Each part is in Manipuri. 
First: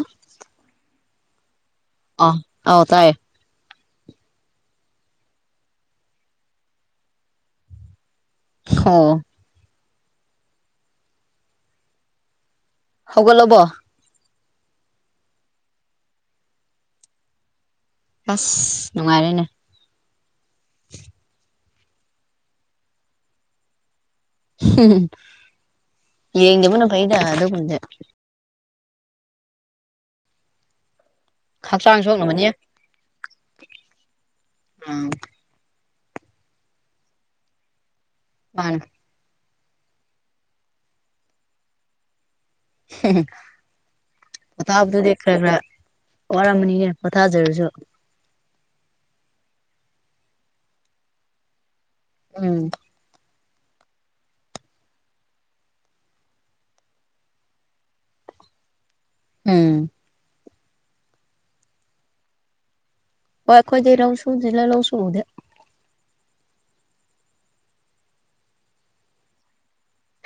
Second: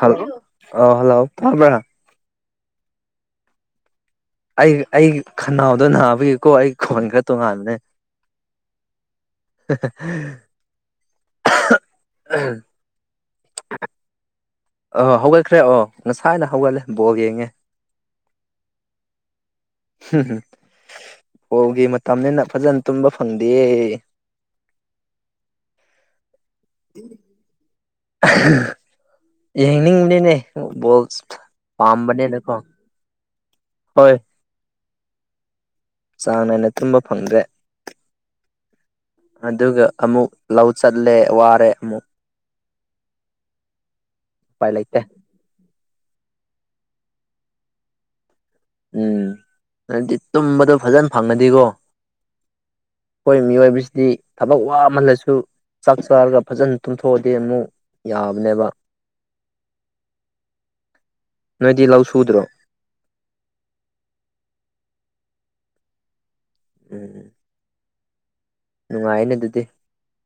ꯍꯜꯂꯣ ꯑꯣ ꯍꯜꯂꯣ ꯇꯥꯕꯔꯥ ꯑ ꯑꯎ ꯇꯥꯏꯌꯦ ꯑꯩ ꯑꯩ ꯈꯅꯥꯎꯗꯣ ꯅꯥꯕꯒꯤꯀꯣ ꯑꯩ ꯈꯣꯟ ꯈꯔ ꯇꯣꯉꯥꯟꯕꯅꯦ ꯑꯣ ꯍꯥꯍꯥ [unintelligible] ꯁꯦꯝ [unintelligible] ꯍꯧꯒꯠ ꯂꯕꯣ ꯑꯥ ꯍꯧꯒꯠꯈ꯭ꯔꯦ ꯑꯣ ꯉꯁꯥꯏꯅ ꯍꯧꯒꯠꯂꯦ ꯕꯣꯜ ꯌꯦꯡꯉꯦ ꯑꯁ ꯅꯨꯡꯉꯥꯏꯔꯦꯅꯦ ꯍꯨꯝ ꯍꯨ [unintelligible] ꯕꯣꯜꯒꯤ ꯃꯇꯝꯅꯤꯅ ꯐꯖꯅ ꯇꯨꯝꯕ ꯐꯪꯗꯦꯌꯦ ꯍꯨꯝ ꯌꯦꯡꯗꯕꯅ ꯐꯩꯗ ꯑꯗꯨꯒꯨꯝꯕꯗꯤ ꯌꯦꯡꯅꯤꯡꯕꯅꯤꯅꯦ ꯕꯣꯜ ꯍꯛꯆꯥꯡ ꯄꯥꯝꯕꯅꯤꯅꯀꯣ ꯁꯣꯛꯅꯕꯅꯤꯅꯦ ꯍꯣꯏ ꯎꯝ ꯆꯥꯡ ꯅꯥꯏꯅ ꯇꯨꯝꯕ ꯐꯪꯗ꯭ꯔꯦ ꯄ ꯑꯗꯨꯒ ꯑꯃꯨꯛ ꯂꯧ ꯆꯠꯂꯦ ꯋꯥꯔꯦ ꯑꯃꯨꯛ ꯍꯨ ꯍꯨꯝ ꯎꯄꯥꯏ ꯂꯩꯇꯦ ꯑꯣꯊꯥꯞꯗꯨꯗꯤ ꯈꯔ ꯈꯔ ꯋꯥꯔꯝꯝꯕꯅꯤꯅ ꯄꯣꯊꯥꯖꯔꯁꯨ ꯎꯝ ꯑꯗꯤ ꯇꯨꯝꯕꯗꯣ ꯐꯖꯅ ꯐꯪꯉꯗꯤꯀꯣ ꯎꯝ ꯑꯩꯈꯣꯏ ꯃꯤꯑꯣꯏꯕꯁꯤꯗꯤ ꯊꯕꯛ ꯋꯥꯝꯃꯜꯂꯁꯨ ꯆꯥꯛ ꯆꯥꯔꯒ ꯐꯖꯅ ꯇꯨꯝꯊꯣꯛꯑꯗꯤ ꯑꯃꯨꯛ ꯌꯥꯕꯅꯦꯕ ꯎꯝ ꯅꯣꯏꯗꯤ ꯂꯧ ꯁꯨꯗ꯭ꯔꯣ ꯍꯣꯏ ꯑꯩꯈꯣꯏꯗꯤ ꯂꯧꯁꯨꯨꯗꯦ ꯗꯦꯗꯥ ꯂꯧꯁꯨꯎꯗꯦ ꯎꯝ ꯅꯨꯡꯉꯥꯏꯅꯦ ꯑꯗꯨꯗꯤ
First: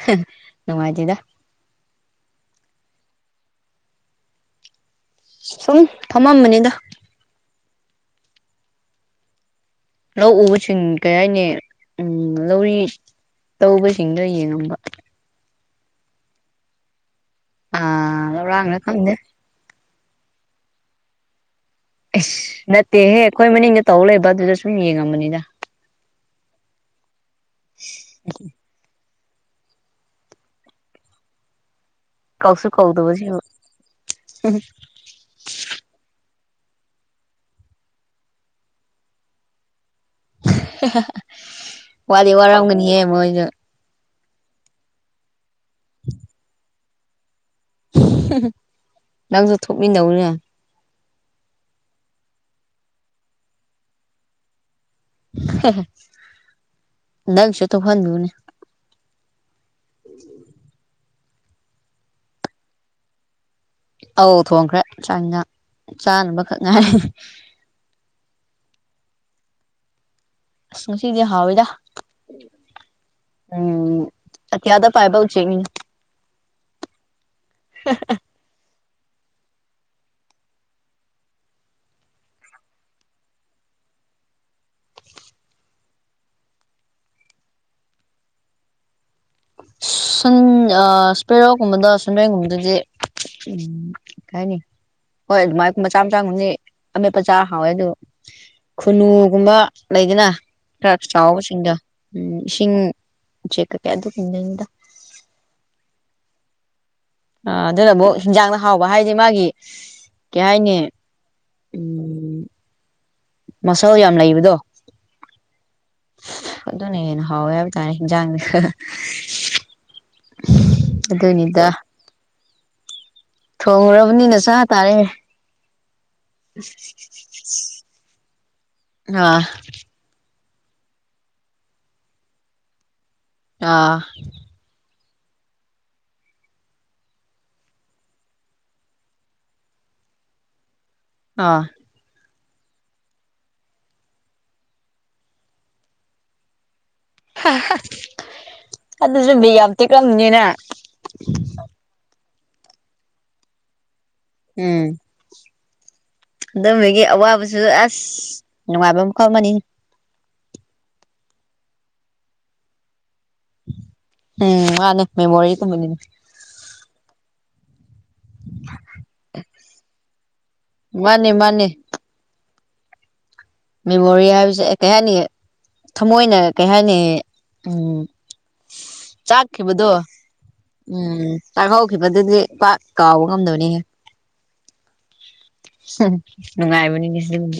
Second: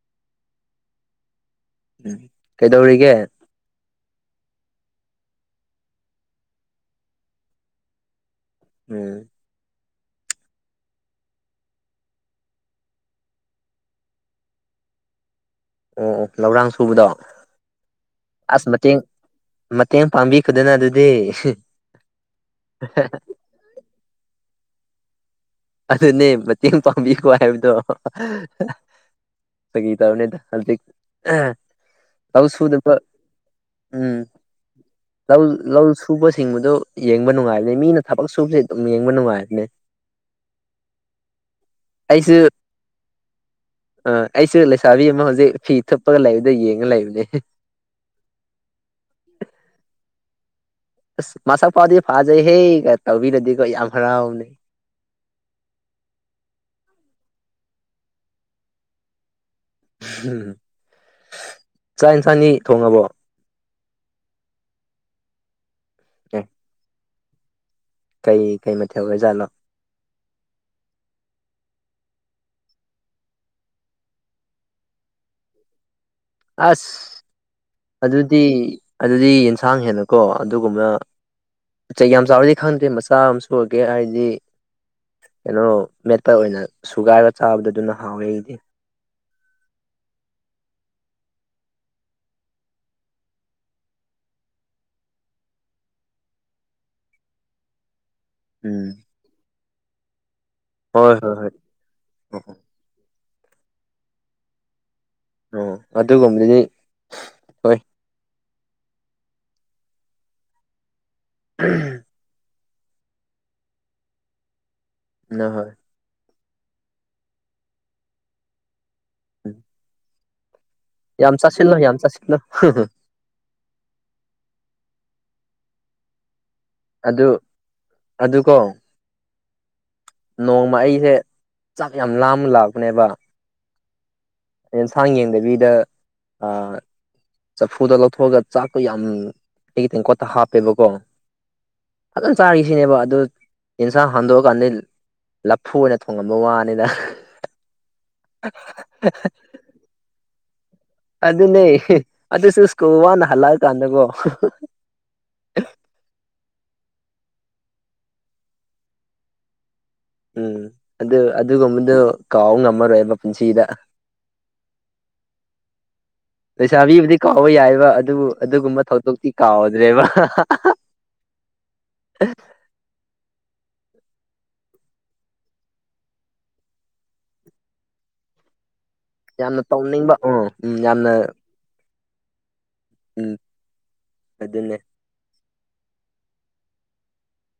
ꯍ ꯅꯨꯡꯉꯥꯏꯇꯗ ꯎꯝ ꯀꯩꯗꯧꯔꯤꯒꯦ ꯁꯨꯝ ꯐꯝꯃꯝꯕꯅꯤꯗ ꯎꯝ ꯂꯧ ꯎꯕꯁꯤꯡ ꯀꯩ ꯍꯥꯏꯅꯤ ꯎꯝ ꯂꯧꯔꯤ ꯇꯧꯕꯁꯤꯡꯗꯣ ꯌꯦꯡꯉꯝꯕ ꯑꯣ ꯑꯣ ꯂꯧꯔꯥꯡ ꯁꯨꯕꯗꯣ ꯑꯥ ꯑꯁ ꯂꯧꯔꯥꯡꯂ ꯃꯇꯦꯡ ꯈꯪꯗꯦ ꯃꯇꯦꯡ ꯄꯥꯡꯕꯤꯈꯗꯅ ꯑꯗꯨꯗꯤ ꯑꯁ ꯅꯠꯇꯦꯍꯦ ꯑꯩꯈꯣꯏ ꯃꯅꯤꯡꯗ ꯇꯧ ꯂꯩꯕ ꯑꯗꯨꯗ ꯁꯨꯝ ꯌꯦꯡꯉꯝꯕꯅꯤꯗ ꯑꯗꯨꯅꯦ ꯃꯇꯦꯡ ꯄꯥꯡꯕꯤꯀꯣ ꯍꯥꯏꯕꯗꯣ ꯐꯒꯤ ꯇꯧꯅꯦꯗ ꯍꯧꯖꯤꯛꯑ ꯀꯧꯁꯨ ꯇꯧꯁꯨꯅꯕ ꯀꯧꯗꯕꯁꯤꯕꯨ ꯎꯝ ꯂꯧ ꯂꯧ ꯁꯨꯕꯁꯤꯡꯕꯗ ꯌꯦꯡꯕ ꯅꯨꯡꯉꯥꯏꯕꯅꯦ ꯃꯤꯅ ꯊꯕꯛ ꯁꯨꯕꯁꯦ ꯑꯗꯨꯝ ꯌꯦꯡꯕ ꯅꯨꯡꯉꯥꯏꯕꯅꯦ ꯋꯥꯗꯤ ꯑꯩꯁꯨ ꯋꯥꯔꯝꯒꯅꯤꯌꯦ ꯃꯣꯏꯁꯨ ꯑ ꯑꯩꯁꯨ ꯂꯩꯁꯥꯕꯤ ꯑꯃ ꯍꯧꯖꯤꯛ ꯐꯤ ꯊꯨꯞꯄꯒ ꯂꯩꯕꯗ ꯌꯦꯡꯉ ꯂꯩꯕꯅꯦ ꯅꯪꯁꯨ ꯊꯨꯞ ꯃꯤꯟꯅꯧ ꯅꯦ ꯑꯁ ꯃꯁꯛ ꯐꯥꯎꯗꯤ ꯐꯥꯖꯩꯍꯦ ꯇꯧꯕꯤꯔꯗꯤꯀꯣ ꯌꯥꯝ ꯍꯔꯥꯎꯕꯅꯦ ꯅꯪꯁꯨ ꯇꯨꯍꯟꯅꯨꯅꯦ ꯎꯝ ꯆꯥꯛ ꯏꯟꯁꯥꯡꯗꯤ ꯊꯣꯡꯉꯕꯣ ꯑꯧ ꯊꯣꯡꯈ꯭ꯔꯦ ꯆꯥꯡ ꯢꯟꯁꯥꯛ ꯑꯦ ꯆꯥꯅꯕꯈꯛ ꯉꯥꯏꯔ ꯀꯩ ꯀꯩ ꯃꯊꯦꯜ ꯑꯣꯏ ꯁꯥꯟ ꯅꯣ ꯉꯥꯁꯤꯗꯤ ꯍꯥꯎꯋꯤꯗ ꯎꯝ ꯑꯇꯤꯌꯥꯗ ꯄꯥꯏꯕ ꯎꯆꯦꯛꯅꯦ ꯑꯁ ꯑꯗꯨꯗꯤ ꯑꯗꯨꯗꯤ ꯌꯦꯟꯁꯥꯡ ꯍꯦꯟꯅꯀꯣ ꯑꯗꯨꯒꯨꯝꯅ ꯆꯍꯤ ꯌꯥꯝ ꯆꯥꯎꯔꯗꯤ ꯈꯪꯗꯦ ꯃꯆꯥ ꯑꯃ ꯁꯨꯔꯒꯦ ꯍꯥꯏꯔꯗꯤ ꯀꯩꯅꯣ ꯃꯦꯠꯇ ꯑꯣꯏꯅ ꯁꯨꯒꯥꯏꯔꯒ ꯆꯥꯕꯗ ꯑꯗꯨꯅ ꯍꯥꯎꯋꯦ ꯑꯩꯗꯤ ꯁꯟ ꯑ ꯁꯄꯦꯔꯣꯛꯒꯨꯝꯕꯗꯣ ꯁꯟꯔꯦꯡꯒꯨꯝꯕꯗꯗꯤ ꯎꯝ ꯀꯅꯤ ꯍꯣꯏ ꯑꯗꯨꯃꯥꯏꯅ ꯃꯆꯥ ꯃꯆꯥꯒꯗꯤ ꯑꯃꯦꯠꯄ ꯆꯥꯔ ꯍꯥꯎꯋꯦ ꯑꯗꯨ ꯎꯝ ꯈꯨꯨꯟꯅꯨꯒꯨꯝꯕ ꯂꯩꯗꯅ ꯈꯔ ꯍꯣꯏ ꯍꯣꯏ ꯍꯣꯏ ꯆꯥꯎꯕꯁꯤꯡꯗ ꯎꯝ ꯑꯣ ꯏꯁꯤꯡ ꯎꯆꯦꯛ ꯀꯩꯀꯌꯥ ꯑꯗꯨ ꯐꯪꯗꯅꯤꯗ ꯑꯖꯣ ꯑꯗꯨ ꯒꯨꯝꯗꯅꯤ ꯑ ꯑꯗꯨꯅ ꯑꯃꯨꯛ ꯍꯤꯟꯖꯥꯡꯗ ꯍꯥꯎꯕ ꯍꯥꯏꯗꯤ ꯃꯥꯒꯤ ꯀꯩ ꯍꯥꯏꯅꯤ ꯎꯝ ꯃꯁꯜ ꯌꯥꯝ ꯂꯩꯕꯗꯣ ꯅꯍꯣꯏ ꯑꯗꯨꯅ ꯍꯦꯟꯅ ꯍꯥꯎꯋꯦ ꯍꯥꯏꯕ ꯇꯥꯔꯦ ꯏꯟꯖꯥꯡꯗꯤ ꯎꯝ ꯌꯥꯝ ꯑꯗꯨꯅꯤꯗ ꯆꯥꯁꯤꯜꯂꯨ ꯌꯥꯝ ꯆꯥꯁꯤꯜꯂꯨ ꯊꯣꯡꯉꯨꯔꯕꯅꯤꯅ ꯆ ꯇꯥꯔꯦ ꯑꯗꯨ ꯑꯗꯨ ꯀꯣ ꯑꯥ ꯅꯣꯡꯃ ꯑꯩꯁꯦ ꯆꯥꯛ ꯌꯥꯝꯅ ꯂꯥꯝꯃꯒ ꯂꯥꯛꯄꯅꯦꯕ ꯑꯥ ꯌꯦꯟꯁꯥꯡ ꯌꯦꯡꯗꯕꯤꯗ ꯆꯐꯨꯗ ꯂꯧꯊꯣꯛꯑꯒ ꯆꯥꯛꯇꯣ ꯌꯥꯝ ꯑꯩꯒꯤ ꯇꯦꯡꯀꯣꯠꯇ ꯍꯥꯞꯄꯦꯕꯀꯣ ꯑꯥ ꯐꯖꯅ ꯆꯥꯒꯦꯁꯤꯅꯦꯕ ꯑꯗꯨ ꯑꯦꯟꯁꯥꯡ ꯍꯟꯗꯣꯛꯑꯀꯥꯟꯗꯗꯤ ꯂꯐꯨ ꯑꯣꯏꯅ ꯊꯣꯡꯉꯝꯕ ꯋꯥꯅꯤꯗ ꯑꯗꯨꯁꯨ ꯕꯤꯠ ꯌꯥꯝ ꯇꯦꯛꯉꯝꯅꯤꯅꯦ ꯑꯗꯨꯅꯦ ꯑꯗꯨꯁꯨ ꯁ꯭ꯀꯨꯜ ꯋꯥꯅ ꯍꯜꯂꯥꯑꯀꯥꯟꯗꯀꯣ ꯎꯝ ꯑꯗꯨꯝꯕꯒꯤ ꯑꯋꯥꯕꯁꯨ ꯑꯁ ꯅꯨꯡꯉꯥꯏꯕ ꯃꯈꯜ ꯑꯃꯅꯤꯍꯦ ꯎꯝ ꯑꯗꯨ ꯑꯗꯨꯒꯨꯝꯕꯗꯨ ꯀꯥꯎ ꯉꯝꯃꯔꯣꯏꯕ ꯄꯨꯟꯁꯤꯗ ꯎꯝ ꯃꯥꯅꯦ ꯃꯦꯃꯣꯔꯤꯒꯨꯝꯕꯅꯤꯅꯦ ꯂꯩꯁꯥꯕꯤꯕꯨꯗꯤ ꯀꯥꯎꯕ ꯌꯥꯏꯑꯦꯕ ꯑꯗꯨꯕꯨ ꯑꯗꯨꯒꯨꯝꯕ ꯊꯧꯗꯣꯛꯇꯤ ꯀꯥꯎꯗ꯭ꯔꯦꯕ ꯃꯥꯅꯦ ꯃꯥꯅꯦ ꯃꯦꯃꯣꯔꯤ ꯍꯥꯏꯕꯁꯦ ꯀꯩ ꯍꯥꯏꯅꯤ ꯊꯃꯣꯏꯅ ꯀꯩ ꯍꯥꯏꯅꯤ ꯎꯝ ꯌꯥꯝꯅ ꯆꯥꯛꯈꯤꯕꯗꯣ ꯇꯧꯅꯤꯡꯕ ꯎꯝ ꯌꯥꯝꯅ ꯎꯝ ꯆꯥꯛꯍꯧꯈꯤꯕꯗꯨꯗꯤ ꯄꯥꯛ ꯀꯥꯎꯕ ꯎꯝ ꯉꯝꯗꯕꯅꯤꯍꯦ ꯑꯗꯨꯅꯦ ꯅꯨꯡꯉꯥꯏꯕꯅꯤꯅꯦ ꯑꯗꯨꯝꯕ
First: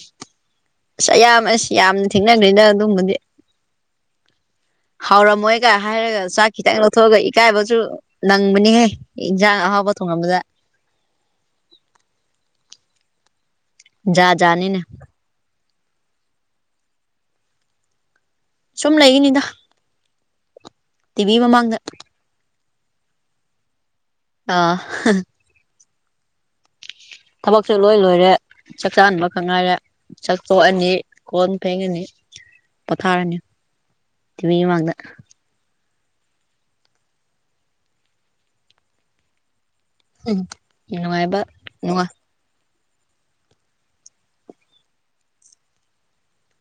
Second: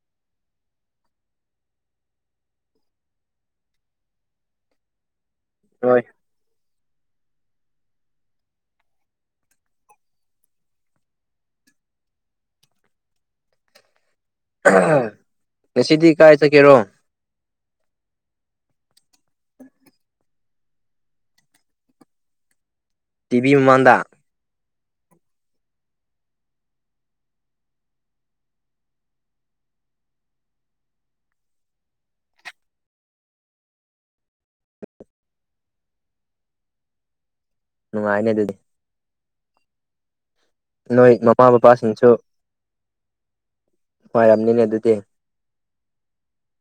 ꯑꯁ ꯑꯌꯥꯝꯕ ꯑꯁ ꯌꯥꯝꯅ ꯊꯦꯡꯅꯈ꯭ꯔꯤꯅ ꯑꯗꯨꯝꯕꯗꯤ ꯍꯥꯎꯔꯝꯃꯣꯏꯒ ꯍꯣꯏ ꯍꯥꯏꯔꯒ ꯆꯥꯛ ꯈꯤꯇꯪ ꯂꯧꯊꯣꯛꯑꯒ ꯏꯀꯥꯏꯕꯁꯨ ꯅꯪꯕꯅꯤꯍꯦ ꯏꯟꯖꯥꯡ ꯑꯍꯥꯎꯕ ꯊꯣꯡꯉꯝꯕꯗ ꯖꯥꯠ ꯖꯥꯠꯅꯤꯅꯦ ꯉꯁꯤꯗꯤ ꯀꯥꯏ ꯆꯠꯀꯦꯔꯣ ꯁꯨꯝ ꯂꯩꯔꯤꯅꯤꯗ ꯇꯤ ꯚꯤ ꯃꯃꯥꯡꯗ ꯇꯤ ꯚꯤ ꯃꯃꯥꯡꯗ ꯑ ꯊꯕꯛꯁꯨ ꯂꯣꯏ ꯂꯣꯏꯔꯦ ꯆꯥꯛ ꯆꯥꯍꯟꯕ ꯈꯛ ꯉꯥꯏꯔꯦ ꯆꯥꯛ ꯇꯣꯛꯑꯅꯤ ꯀꯣꯟ ꯐꯦꯡꯉꯅꯤ ꯄꯣꯊꯥꯔꯅꯤ ꯇ ꯃꯥꯗ [unintelligible] ꯅꯨꯡꯉꯥꯏꯅꯦ ꯑꯗꯨꯗꯤ ꯎꯝ ꯅꯣꯏ ꯅꯨꯡꯉꯥꯏꯕ ꯃꯃꯥ ꯅꯨꯡꯉꯥꯏ ꯕꯥꯕꯥꯁꯤꯡꯁꯨ ꯅꯨꯡꯉꯥꯏꯔꯝꯅꯤꯅꯦ ꯑꯗꯨꯗꯤ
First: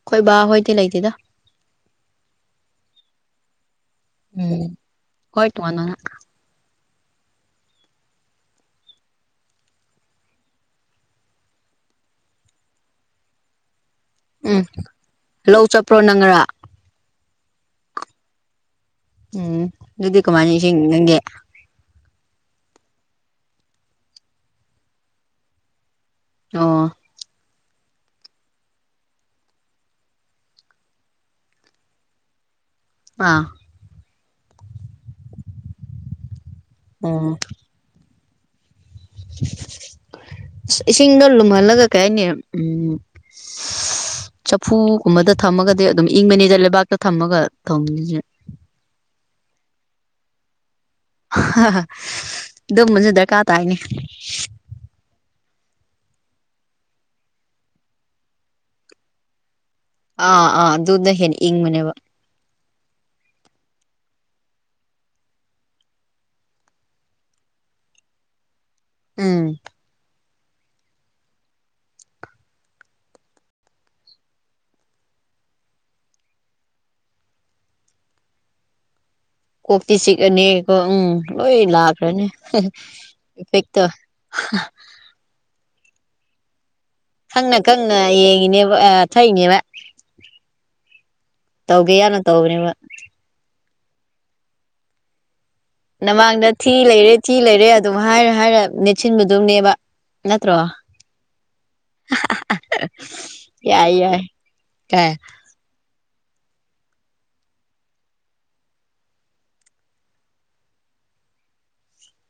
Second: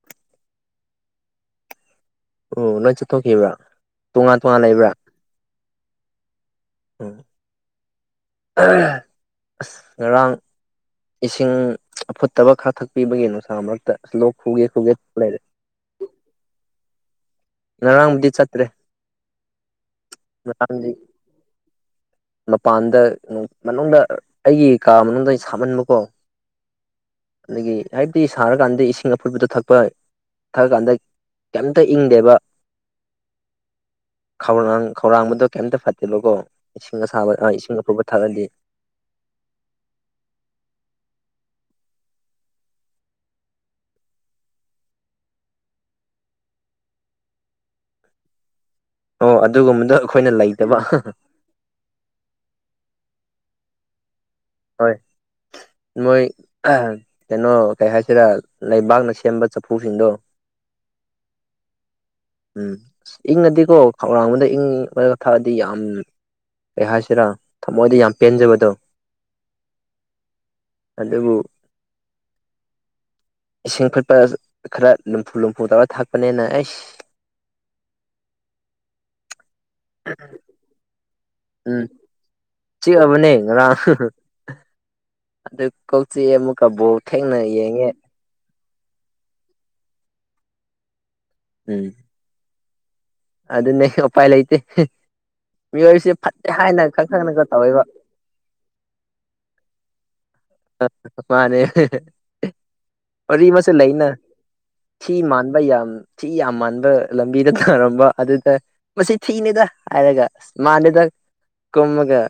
ꯑꯩꯈꯣꯏ ꯕꯥ ꯍꯣꯏꯗꯤ ꯂꯩꯇꯦꯗ ꯑꯣ ꯂꯣꯏ ꯆꯠꯊꯣꯛꯈꯤꯕ꯭ꯔꯥ ꯇꯣꯉꯥꯟ ꯇꯣꯉꯥꯟ ꯎꯝ ꯂꯩꯕ꯭ꯔꯥ ꯍꯣꯏ ꯇ ꯃꯅ [unintelligible] ꯎꯝ ꯑꯁ ꯉꯔꯥꯡ ꯏꯁꯤꯡ ꯑꯐꯨꯠꯇꯕ ꯈꯔ ꯊꯛꯄꯤꯕꯒꯤ ꯅꯨꯡꯁꯥ ꯃꯔꯛ ꯎꯝ ꯂꯧ ꯆꯠꯄ꯭ꯔꯣ ꯅꯪ ꯉꯔꯥꯡ ꯉꯔꯥꯡꯕꯨꯗꯤ ꯆꯠꯇ꯭ꯔꯦ ꯎꯝ ꯑꯗꯨꯗꯤ‌ ꯀꯃꯥꯏꯅ ꯅꯤꯡꯁꯤꯡꯏ‌ ꯉꯔꯥꯡꯗꯤ ꯅꯪꯗꯤ ꯃꯄꯥꯟꯗ ꯃꯅꯨꯡꯗ ꯑꯩꯒꯤ ꯀꯥ ꯃꯅꯨꯡꯗ ꯁꯥꯃꯟꯕꯀꯣ ꯑꯣ ꯑꯗꯒꯤ ꯍꯥꯏꯕꯗꯤ ꯁꯥꯔꯀꯥꯟꯗ ꯏꯁꯤꯡ ꯑꯐꯨꯠꯕꯗꯣ ꯊꯛꯄ ꯊꯛꯑ ꯀꯥꯟꯗ ꯀꯩꯝꯇ ꯏꯪꯗꯦꯕ ꯑ ꯈꯧꯔꯥꯡ ꯈꯧꯔꯥꯡꯕꯗꯣ ꯀꯩꯝꯇ ꯐꯠꯇꯦꯕꯀꯣ ꯏꯁꯤꯡ ꯑꯁꯥꯕ ꯑꯣ ꯏꯁꯤꯡ ꯑꯐꯨꯠꯄ ꯊꯛꯑꯗꯤ ꯏꯁꯤꯡꯗꯣ ꯂꯨꯝꯍꯜꯂꯒ ꯀꯩ ꯍꯥꯏꯅꯤ ꯎꯝ ꯆꯐꯨꯒꯨꯝꯕꯗ ꯊꯝꯃꯒꯗꯤ ꯑꯗꯨꯝ ꯏꯪꯕꯅꯤꯗꯦ ꯂꯩꯕꯥꯛꯇ ꯊꯝꯃꯒ ꯊꯝꯒꯦꯗꯦ ꯑꯣ ꯑꯗꯨꯒꯨꯝꯕꯗꯣ ꯑꯩꯈꯣꯏꯅ ꯂꯩꯇꯕ ꯑꯗꯨꯝꯕꯁꯨ ꯗꯔꯀꯥꯔ ꯇꯥꯏꯅꯦ ꯍꯣꯏ ꯅꯣꯏ ꯀꯩꯅꯣ ꯀꯩ ꯍꯥꯏꯁꯤꯔ ꯂꯩꯕꯥꯛꯅ ꯁꯦꯝꯕ ꯆꯐꯨꯁꯤꯡꯗꯣ ꯑꯥ ꯑꯥ ꯑꯗꯨꯅ ꯍꯦꯟꯅ ꯏꯪꯕꯅꯦꯕ ꯎꯝ ꯑ ꯏꯪꯉꯗꯤꯀꯣ ꯈꯧꯔꯥꯡꯕꯗ ꯏꯪꯕꯒ ꯊꯛꯑꯗꯤ ꯌꯥꯝ ꯀꯩ ꯍꯥꯏꯁꯤꯔꯥ ꯊꯃꯣꯏꯗ ꯌꯥꯝ ꯄꯦꯟꯖꯕꯗꯣ ꯎꯝ ꯑꯗꯨꯕꯨ ꯏꯁꯤꯡ ꯐꯨꯠꯄ ꯈꯔ ꯂꯨꯝꯐꯨ ꯂꯨꯝꯐꯨ ꯇꯧꯔꯒ ꯊꯛꯄꯅꯤꯅ ꯑꯩꯁ ꯀꯣꯛꯇꯤ ꯆꯤꯛꯑꯅꯤꯀꯣ ꯎꯝ ꯂꯣꯏ ꯎꯝ ꯂꯥꯛꯈ꯭ꯔꯅꯤ ꯆꯤꯛꯑꯕꯅꯦ ꯏꯐꯦꯛꯇꯣ ꯑꯗꯨꯗ ꯀꯣꯛ ꯆꯤꯛꯑꯦ ꯑꯃꯨꯛꯀꯕꯨ ꯈꯪꯅ ꯈꯪꯅ ꯌꯦꯡꯉꯤꯅꯦꯕ ꯊꯛꯏꯕꯅꯦꯕ ꯎꯝ ꯇꯧꯒꯦ ꯌꯥꯎꯅ ꯇꯧꯕꯅꯦꯕ ꯑꯗꯨꯅꯦ ꯎꯄꯥꯏ ꯂꯩꯇꯦ ꯃꯤꯑꯣꯏꯕꯁꯦ ꯅꯃꯥꯡꯗ ꯐꯠꯇꯦ ꯊꯤ ꯍꯥꯏꯅ ꯈꯪ ꯂꯩꯔꯦ ꯊꯤ ꯈꯪꯅꯒ ꯂꯩꯔꯦ ꯇꯧꯋꯦꯕ ꯑꯗꯨꯝ ꯍꯥꯏꯔ ꯍꯥꯏꯔ ꯅꯦꯠꯁꯤꯟꯕꯗꯧꯅꯦꯕ ꯅꯠꯇ꯭ꯔꯣ ꯃꯥꯅꯦ ꯋꯥꯔꯤ ꯑꯃꯁꯨ ꯌꯥꯏ ꯂꯩꯅ ꯌꯥꯏ ꯀꯥꯏ ꯊꯤ ꯃꯥꯟ ꯌꯥꯝ ꯊꯤ ꯌꯥꯝ ꯃꯥꯟꯕ ꯂꯝꯕꯤꯗ ꯊꯥꯔꯝꯕ ꯑꯗꯨꯗ ꯃꯁꯤ ꯊꯤꯅꯤꯗ ꯍꯥꯏꯔꯒ ꯑꯁ ꯃꯥꯅꯦꯗ ꯀꯨꯝꯃꯒ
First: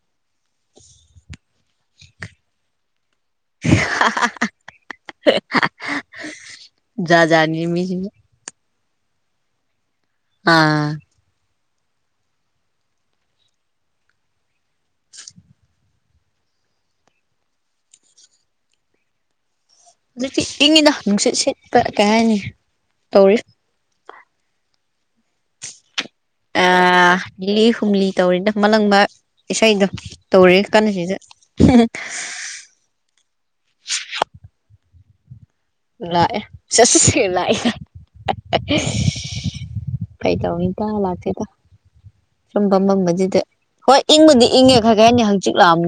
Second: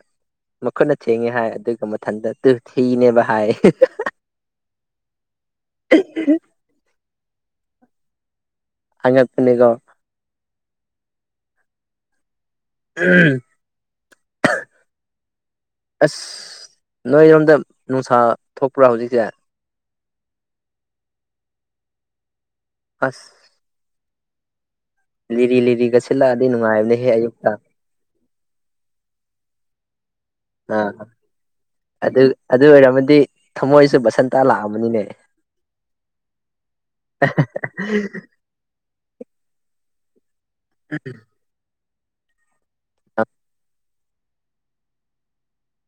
ꯃꯈꯨꯠꯅ ꯊꯦꯡꯉꯦ ꯍꯥꯏ ꯑꯗꯨꯒ ꯃꯊꯟꯇ ꯇꯨ ꯊꯤꯅꯦꯕ ꯍꯥꯏ ꯑ [inaudible] ꯖꯥꯠ ꯖꯥꯠꯅꯤ ꯃꯤꯁꯤꯡꯁꯦ ꯑꯉꯛꯄꯅꯤꯀꯣ ꯑꯥ ꯎꯝ [inaudible] ꯑꯁ ꯅꯣꯏꯔꯣꯝꯗ ꯅꯨꯡꯁꯥ ꯊꯣꯛꯄ꯭ꯔꯥ ꯍꯧꯖꯤꯛꯁꯦ ꯍꯧꯖꯤꯛꯇꯤ ꯏꯪꯉꯤꯗ ꯅꯨꯡꯁꯤꯠ ꯁꯤꯠꯄ ꯀꯩ ꯍꯥꯏꯅꯤ ꯑꯁ ꯇꯧꯔꯤ ꯂꯤꯔꯤ ꯂꯤꯔꯤꯒ ꯁꯤꯜꯂꯛꯑꯗꯤ ꯅꯨꯡꯉꯥꯏꯕꯅꯦꯍꯦ ꯑꯌꯨꯛꯇ ꯍꯨꯝꯂꯤ ꯇꯧꯔꯤꯗ ꯃꯂꯪꯕ ꯏꯁꯩꯗꯣ ꯇꯧꯔꯤ ꯑꯥ ꯀꯟꯅ ꯁꯤꯗ ꯑꯗꯨ ꯑꯗꯨ ꯑꯣꯏꯔꯝꯃꯗꯤ ꯊꯃꯣꯏꯁꯨ ꯕꯁꯟꯇꯥ ꯂꯥꯛꯑꯅꯤꯅꯦ ꯂꯥꯛꯑꯦ ꯆꯠꯁ ꯂꯥꯛꯑꯦ ꯀꯥꯏ ꯀꯩ ꯇꯧꯅꯤ ꯀꯥ ꯂꯥꯛꯇꯦꯗ ꯁꯨꯝ ꯐꯝꯃꯝꯕꯁꯤꯗ ꯍꯣꯏ ꯏꯪꯕꯨꯗꯤ ꯏꯪꯉꯦ ꯈꯔ ꯀꯩ ꯍꯥꯏꯅꯤ ꯍꯧꯖꯤꯛ ꯂꯥꯡ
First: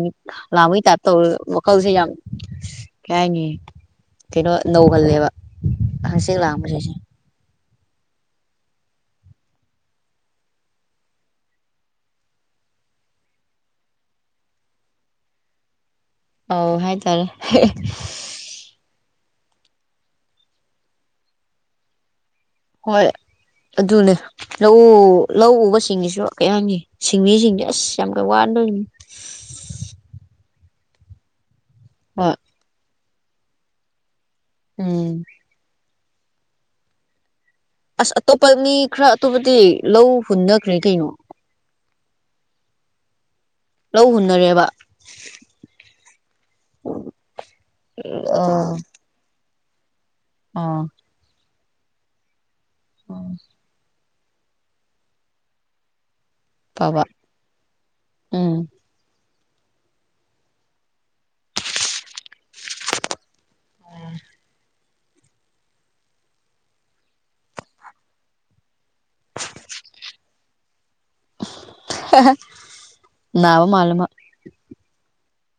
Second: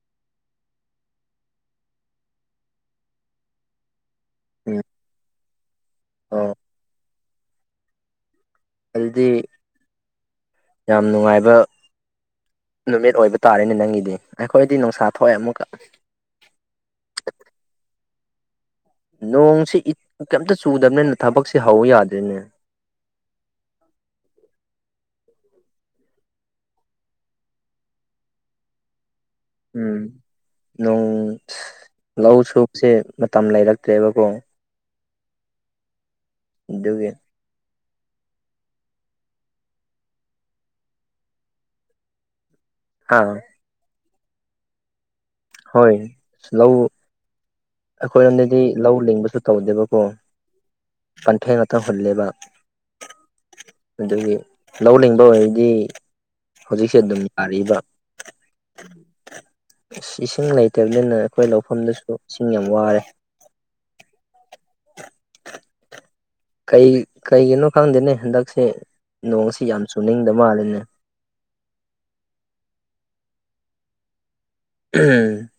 ꯂꯥꯡꯕꯥꯒꯤ ꯇꯥꯏꯞ ꯇꯧꯔ ꯋꯥꯈꯜꯁꯦ ꯌꯥꯝ ꯀꯩ ꯍꯥꯏꯅꯤ ꯀꯩꯅꯣ ꯎꯝ ꯅꯧꯍꯜꯂꯦꯕ ꯍꯀꯆꯤꯠ ꯑꯣ ꯂꯥꯡꯕꯁꯤꯁꯦ ꯑꯗꯨꯗꯤ ꯌꯥꯝ ꯅꯨꯡꯉꯥꯏꯕ ꯅꯨꯃꯤꯠ ꯑꯣꯏꯕ ꯇꯥꯔꯦꯅꯦ ꯅꯪꯒꯤꯗꯤ ꯑꯩꯈꯣꯏꯗꯤ ꯅꯨꯡꯁꯥ ꯊꯣꯛꯑꯦ ꯑꯃꯨꯛꯀ ꯑꯧ ꯍꯥꯏꯇꯥꯔꯦ ꯅꯣꯡꯁꯤ ꯀꯩꯝꯇ ꯆꯨꯗꯕꯅꯤꯅ ꯊꯕꯛꯁ ꯍꯧꯕ ꯌꯥꯗꯦꯅꯦ ꯍꯣꯏ ꯑꯗꯨꯅꯦ ꯂꯧ ꯂꯧ ꯎꯕ ꯁꯤꯡꯁꯤꯁꯨ ꯀꯩꯍꯥꯏꯅꯤ ꯁꯤꯟꯃꯤꯁꯤꯡꯁꯦ ꯑꯁ ꯌꯥꯝ ꯀꯩ ꯋꯥꯟꯗꯣꯏꯅꯤ ꯎꯝ ꯅꯣꯡ ꯍꯣꯏ ꯂꯧ ꯁꯨꯁꯦ ꯃꯇꯝ ꯂꯩꯔꯛꯇ꯭ꯔꯦꯕꯀꯣ ꯎꯝ ꯑꯗꯨꯒꯤ ꯑꯁ ꯑꯇꯣꯞꯄ ꯃꯤ ꯈꯔ ꯑꯇꯣꯞꯄꯗꯤ ꯂꯧ ꯍꯨꯟꯅꯈ꯭ꯔꯦ ꯀꯩꯅꯣ [inaudible] ꯍꯥ ꯂꯧ ꯍꯨꯟꯅꯔꯦꯕ ꯍꯣꯏ ꯂꯧ ꯑꯩꯈꯣꯏꯔꯣꯝꯗꯗꯤ ꯑ ꯂꯧ ꯂꯤꯡꯕꯁꯨ ꯇꯧꯗꯦꯕꯀꯣ ꯑꯥ ꯄꯥꯝꯐꯦꯜ ꯉꯥꯛꯇꯥ ꯍꯨꯜꯂꯦꯕꯥ ꯑꯡ ꯑꯗꯨꯒꯤ ꯂꯧ ꯂꯤꯡꯕ ꯑꯣꯏꯔꯗꯤ ꯍꯧꯖꯤꯛꯁꯦ ꯐꯕ ꯑꯗꯨꯝ ꯌꯥꯔꯤꯕ ꯎꯝ ꯑꯁ ꯏꯁꯤꯡ ꯂꯩꯇꯕꯅꯤꯅ ꯑꯩꯈꯣꯏ ꯂꯧꯐꯝꯗꯁꯨ ꯏꯁꯤꯡ ꯌꯥꯝ ꯋꯥꯔꯦ ꯑꯣ ꯀꯩ ꯀꯩꯒꯤꯅꯣ ꯈꯪꯗꯦꯅꯦ ꯍꯟꯗꯛꯁꯦ ꯅꯣꯡꯁꯤ ꯌꯥꯝ ꯆꯨꯅꯤꯡꯗ ꯃꯥꯜꯂꯤꯅꯦ ꯅꯥꯕ ꯃꯥꯂꯦ ꯃꯥ ꯎꯝ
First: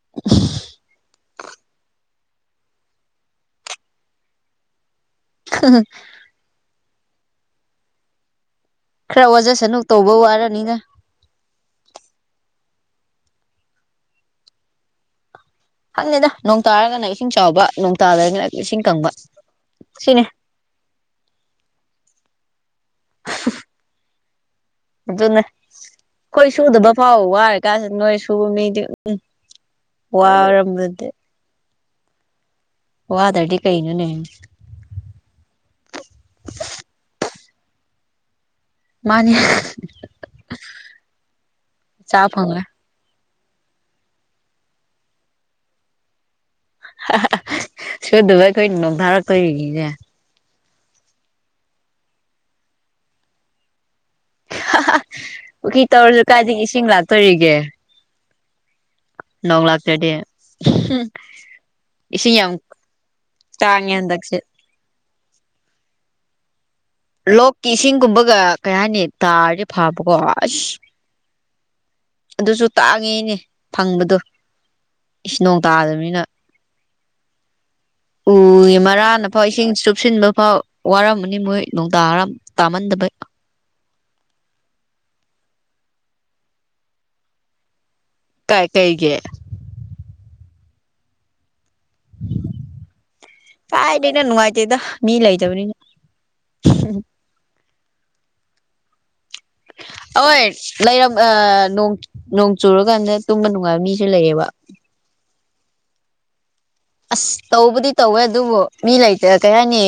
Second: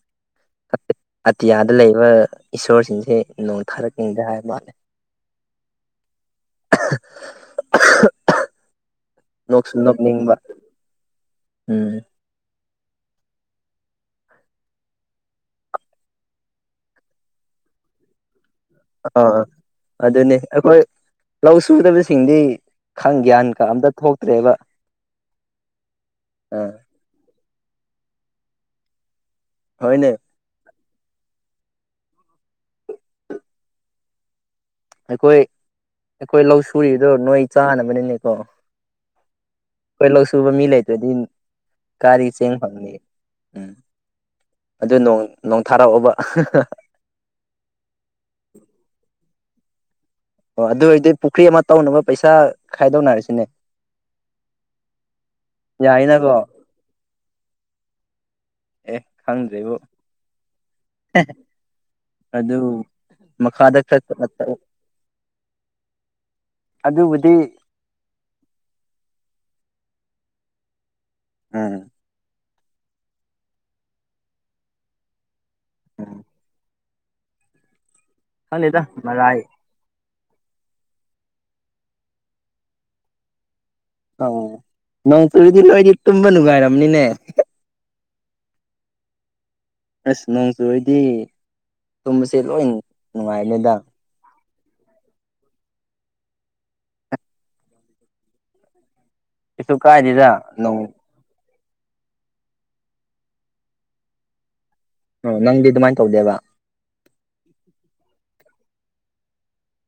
ꯑꯇꯤꯌꯥꯗ ꯂꯩꯕ ꯏꯁꯣꯔꯁꯤꯡꯁꯦ ꯅꯣꯡ ꯊꯥꯔꯛꯀꯅꯤꯗ ꯍꯥꯏꯕ ꯃꯥꯜꯂꯦ꯫ [unintelligible] [unintelligible] ꯈꯔ ꯅꯣꯛꯁꯨ ꯋꯥꯖꯁꯅꯨ ꯇꯧꯕ ꯅꯣꯛꯅꯤꯡꯕ ꯋꯥꯔꯅꯤꯅ꯫ ꯎꯝ ꯈꯪꯗꯦꯗ ꯅꯣꯡ ꯇꯥꯔꯒꯅ ꯏꯁꯤꯡ ꯆꯥꯎꯕ ꯅꯣꯡ ꯇꯥꯗ꯭ꯔꯒꯅ ꯏꯁꯤꯡ ꯀꯪꯕ ꯑꯥ ꯁꯤꯅꯦ꯫ ꯑꯗꯨꯅꯦ ꯑꯩꯈꯣꯏ ꯂꯧ ꯁꯨꯗꯕꯁꯤꯡꯗꯤ ꯈꯪ ꯒ꯭ꯌꯥꯟ ꯀ- ꯑꯝꯇ ꯊꯣꯛꯇ꯭ꯔꯦꯕ꯫ ꯑꯗꯨꯅꯦ ꯑꯩꯈꯣꯏ ꯑꯥ ꯁꯨꯗꯕ ꯐꯥꯎ ꯋꯥꯔꯀꯥꯟꯁꯤꯗ ꯅꯣꯏ ꯁꯨꯕ ꯃꯤꯗꯤ ꯎꯝ꯫ ꯍꯣꯏꯅꯦ ꯋꯥꯔꯝꯕꯗꯤ ꯋꯥꯗꯥꯗꯤ ꯀꯩꯅꯣꯅꯦ꯫ ꯑꯩꯈꯣꯏ -ꯑꯩꯈꯣꯏ ꯂꯧ ꯁꯨꯔꯤꯗꯣ ꯅꯣꯏ ꯆꯥꯅꯕꯅꯤꯅꯦꯀꯣ꯫ ꯃꯥꯅꯤ ꯑꯩꯈꯣꯏ ꯂꯧ ꯁꯨꯕ ꯃꯤ ꯂꯩꯇ꯭ꯔꯗꯤ ꯆꯥ ꯀꯥꯏꯗꯩꯩ ꯆꯦꯡ ꯐꯪꯉꯣꯏ ꯐꯦꯅꯤ ꯎꯝ꯫ ꯑꯗꯨ ꯅꯣꯡ ꯅꯣꯡ ꯊꯥꯔꯛꯑꯣꯕ ꯁꯨꯗꯕ ꯑꯩꯈꯣꯏ ꯅꯣꯡꯊꯥꯔꯛꯇꯣꯏꯅꯤꯅꯦ ꯑꯣ ꯑꯗꯨ ꯑꯣꯏꯔꯗꯤ ꯄꯨꯈ꯭ꯔꯤ ꯑꯃ ꯇꯧꯅꯕ ꯄꯩꯁꯥ ꯈꯥꯏꯗꯣꯅꯔꯁꯤꯅꯦ ꯄꯨꯈ꯭ꯔꯤ ꯇꯧꯔꯁꯨ ꯌꯥꯏꯅꯀꯣ ꯀꯥꯏꯗꯒꯤ ꯏꯁꯤꯡ ꯂꯥꯛꯇꯣꯔꯤꯒꯦ ꯑꯦ ꯅꯣꯡ ꯈꯪꯗ꯭ꯔꯦꯕꯨ ꯂꯥꯛꯇ꯭ꯔꯗꯤ ꯏꯁꯤꯡ ꯌꯥꯝ ꯑꯗꯨ ꯃꯈꯥꯗ ꯇꯥꯡꯉꯦ ꯍꯟꯗꯛꯁꯦ ꯈꯔ ꯑꯗꯨꯕꯨꯗꯤ ꯀꯤ ꯏꯁꯤꯡꯒꯨꯝꯕꯒ ꯀꯩ ꯍꯥꯏꯅꯤ ꯇꯥꯔꯗꯤ ꯐꯥꯕꯀꯣ ꯑꯁ ꯎꯝ ꯑꯗꯨꯁꯨ ꯇꯥꯡꯉꯤꯅꯦ ꯐꯪꯕꯗꯣ ꯏꯁ ꯅꯣꯡ ꯇꯥꯗꯕꯅꯤꯅ ꯎꯝ ꯎꯏ ꯈꯪꯗꯦꯗ ꯃꯔꯥꯏ ꯃꯔꯥꯅꯐꯥꯎ ꯏꯁꯤꯡ ꯆꯨꯞꯁꯤꯟꯕ ꯐꯥꯎ ꯋꯥꯔꯝꯃꯅꯤ ꯃꯣꯏ ꯅꯨꯡ ꯇꯥꯔꯝ-ꯇꯥꯃꯟꯗꯕꯩ ꯑ ꯅꯣꯡ ꯆꯨꯔꯤꯗꯤ ꯅꯣꯏꯗꯤ ꯇꯨꯝꯕ ꯅꯨꯡꯉꯥꯏꯔꯝꯅꯤꯅꯦ ꯀꯥꯏ ꯀꯩꯒꯤ ꯑꯁ ꯅꯣꯡꯆꯨꯔꯗꯤ ꯇꯨꯝꯕꯁꯦ ꯂꯣꯏ ꯅꯨꯡꯉꯥꯏꯅꯦꯗ ꯈꯪꯗꯦꯗ ꯅꯨꯡꯉꯥꯏꯇꯦꯗ ꯃꯤ ꯂꯩꯇꯕꯅꯤꯅ [unintelligible] ꯀꯩꯁꯨ ꯀꯥꯏꯗꯦ ꯍꯣꯏ ꯂꯩꯔꯝ ꯑ ꯅꯣꯡ ꯆꯨꯔꯀꯥꯟꯗ ꯇꯨꯝꯕ ꯅꯨꯡꯉꯥꯏꯕ ꯃꯤꯁꯨ ꯂꯩꯌꯦꯕ ꯑꯣ ꯅꯪꯗꯤ ꯑꯗꯨꯃꯥꯏꯅ ꯇꯧꯗꯦꯕ ꯑꯁ ꯇꯧꯕꯗꯤ ꯇꯧꯋꯦ ꯑꯗꯨꯕꯨ ꯃꯤ ꯂꯩꯇꯦ ꯀꯩꯍꯥꯏꯅꯤ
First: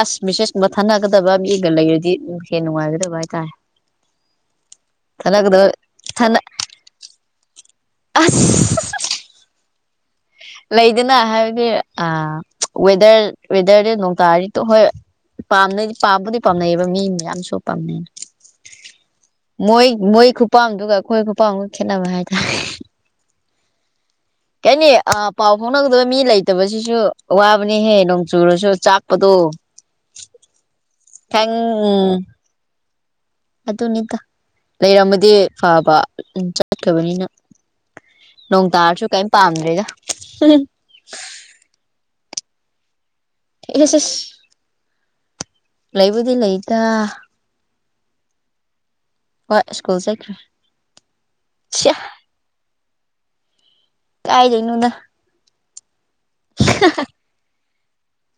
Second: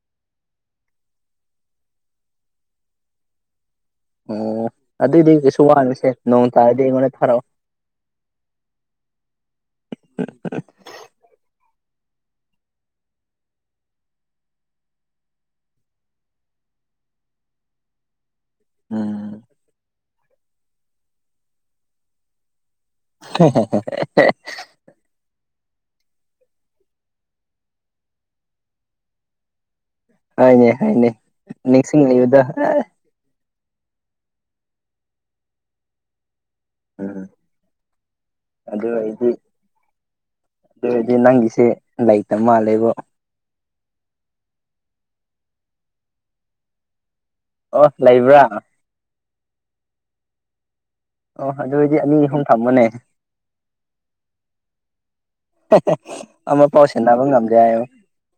ꯑꯁ ꯃꯤꯁꯦꯁ ꯊꯥꯅꯒꯗꯕ ꯃꯤꯒ ꯂꯩꯔꯗꯤ ꯍꯦꯟꯅ ꯅꯨꯡꯉꯥꯏꯒꯗꯕ ꯍꯥꯏꯇꯥꯔꯦ ꯑꯣ ꯑꯗꯨꯑꯣꯏꯗꯤ ꯊꯥꯅꯒꯗꯕ ꯀꯩꯁꯨ ꯋꯥꯔꯨꯅꯨꯁꯦ ꯊꯥꯅ ꯅꯣꯡ ꯇꯥꯔꯗꯤ ꯑꯩꯉꯣꯟꯗ ꯊꯥꯔꯛꯑꯣ ꯑꯁ ꯂꯩꯗꯅ ꯍꯥꯏꯕꯗꯤ ꯑ ꯋꯦꯗꯔ ꯋꯦꯗꯔꯗꯤ ꯅꯣꯡ ꯇꯥꯔꯤꯇꯣ ꯍꯣꯏ ꯄꯥꯝꯅꯩ ꯄꯥꯝꯕꯨꯗꯤ ꯄꯥꯝꯅꯩꯑꯕ ꯃꯤ ꯃꯌꯥꯝꯁꯨ ꯄꯥꯝꯅꯩꯅ ꯎꯝ ꯃꯣꯏ ꯃꯣꯏ ꯈꯨꯄꯥꯝꯗꯨꯒꯗꯨꯒ ꯑꯩꯈꯣꯏ ꯈꯨꯄꯥꯝꯒ ꯈꯦꯠꯅꯕ ꯍꯥꯏꯇꯥꯔꯦ [unintelligible] ꯀꯩꯍꯥꯏꯅꯤ ꯑꯞ ꯄꯥꯎ ꯐꯥꯎꯅꯒꯗꯕ ꯃꯤ ꯂꯩꯇꯕꯁꯤꯁꯨ ꯑꯋꯥꯕꯅꯤꯍꯦ ꯅꯣꯡ ꯆꯨꯔꯁꯨ ꯆꯥꯛꯄꯗꯣ ꯍꯥꯏꯅꯦ ꯍꯥꯏꯅꯦ ꯈꯤꯇꯪ ꯎꯝ ꯅꯤꯡꯁꯤꯡꯂꯤꯕꯗ ꯍꯣꯏ ꯑꯗꯨꯅꯤꯗ ꯂꯩꯔꯝꯃꯗꯤ ꯐꯕ ꯎꯝ ꯆꯠꯕꯅꯤꯅ ꯅꯣꯡ ꯇꯥꯔꯁꯨ ꯀꯔꯤꯝ ꯄꯥꯝꯗ꯭ꯔꯦꯗ ꯑꯗꯨꯗꯤ ꯅꯪꯒꯤꯁꯦ ꯂꯩꯇ ꯃꯥꯜꯂꯦꯕꯣ ꯑꯦꯁ ꯑꯦꯁ ꯂꯩꯕꯨꯗꯤ ꯂꯩꯇ ꯑꯣ ꯂꯩꯕ꯭ꯔꯥ ꯍꯣꯏ ꯁ꯭ꯀꯨꯜ ꯆꯠꯈ꯭ꯔꯦ ꯑꯣ ꯑꯗꯨ ꯁꯤꯌꯥ ꯑꯣꯏꯗꯤ ꯑꯅꯤ ꯑꯍꯨꯝ ꯊꯝꯃꯣꯅꯦ ꯀꯥꯏꯗꯩꯅꯣꯗ ꯑꯃ ꯄꯥꯎ ꯁꯦꯟꯅꯕ ꯉꯝꯗꯦ ꯍꯥꯏꯌꯣ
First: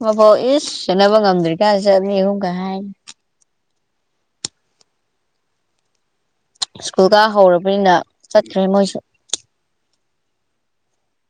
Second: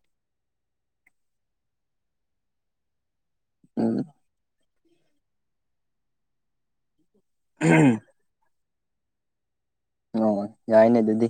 ꯑꯃ ꯐꯥꯎ ꯏꯁ ꯆꯦꯠꯅꯕ ꯉꯝꯗ꯭ꯔꯤ ꯀꯥ ꯆꯠꯅꯤ ꯑꯍꯨꯝ ꯀꯩ ꯍꯥꯏꯅꯤ ꯎꯝ ꯁ꯭ꯀꯨꯜ ꯀ ꯍꯧꯔꯕꯅꯤꯅ ꯆꯠꯈ꯭ꯔꯦ ꯃꯣꯏꯁꯨ ꯑꯣ ꯌꯥꯏꯅꯦ ꯑꯗꯨꯗꯤ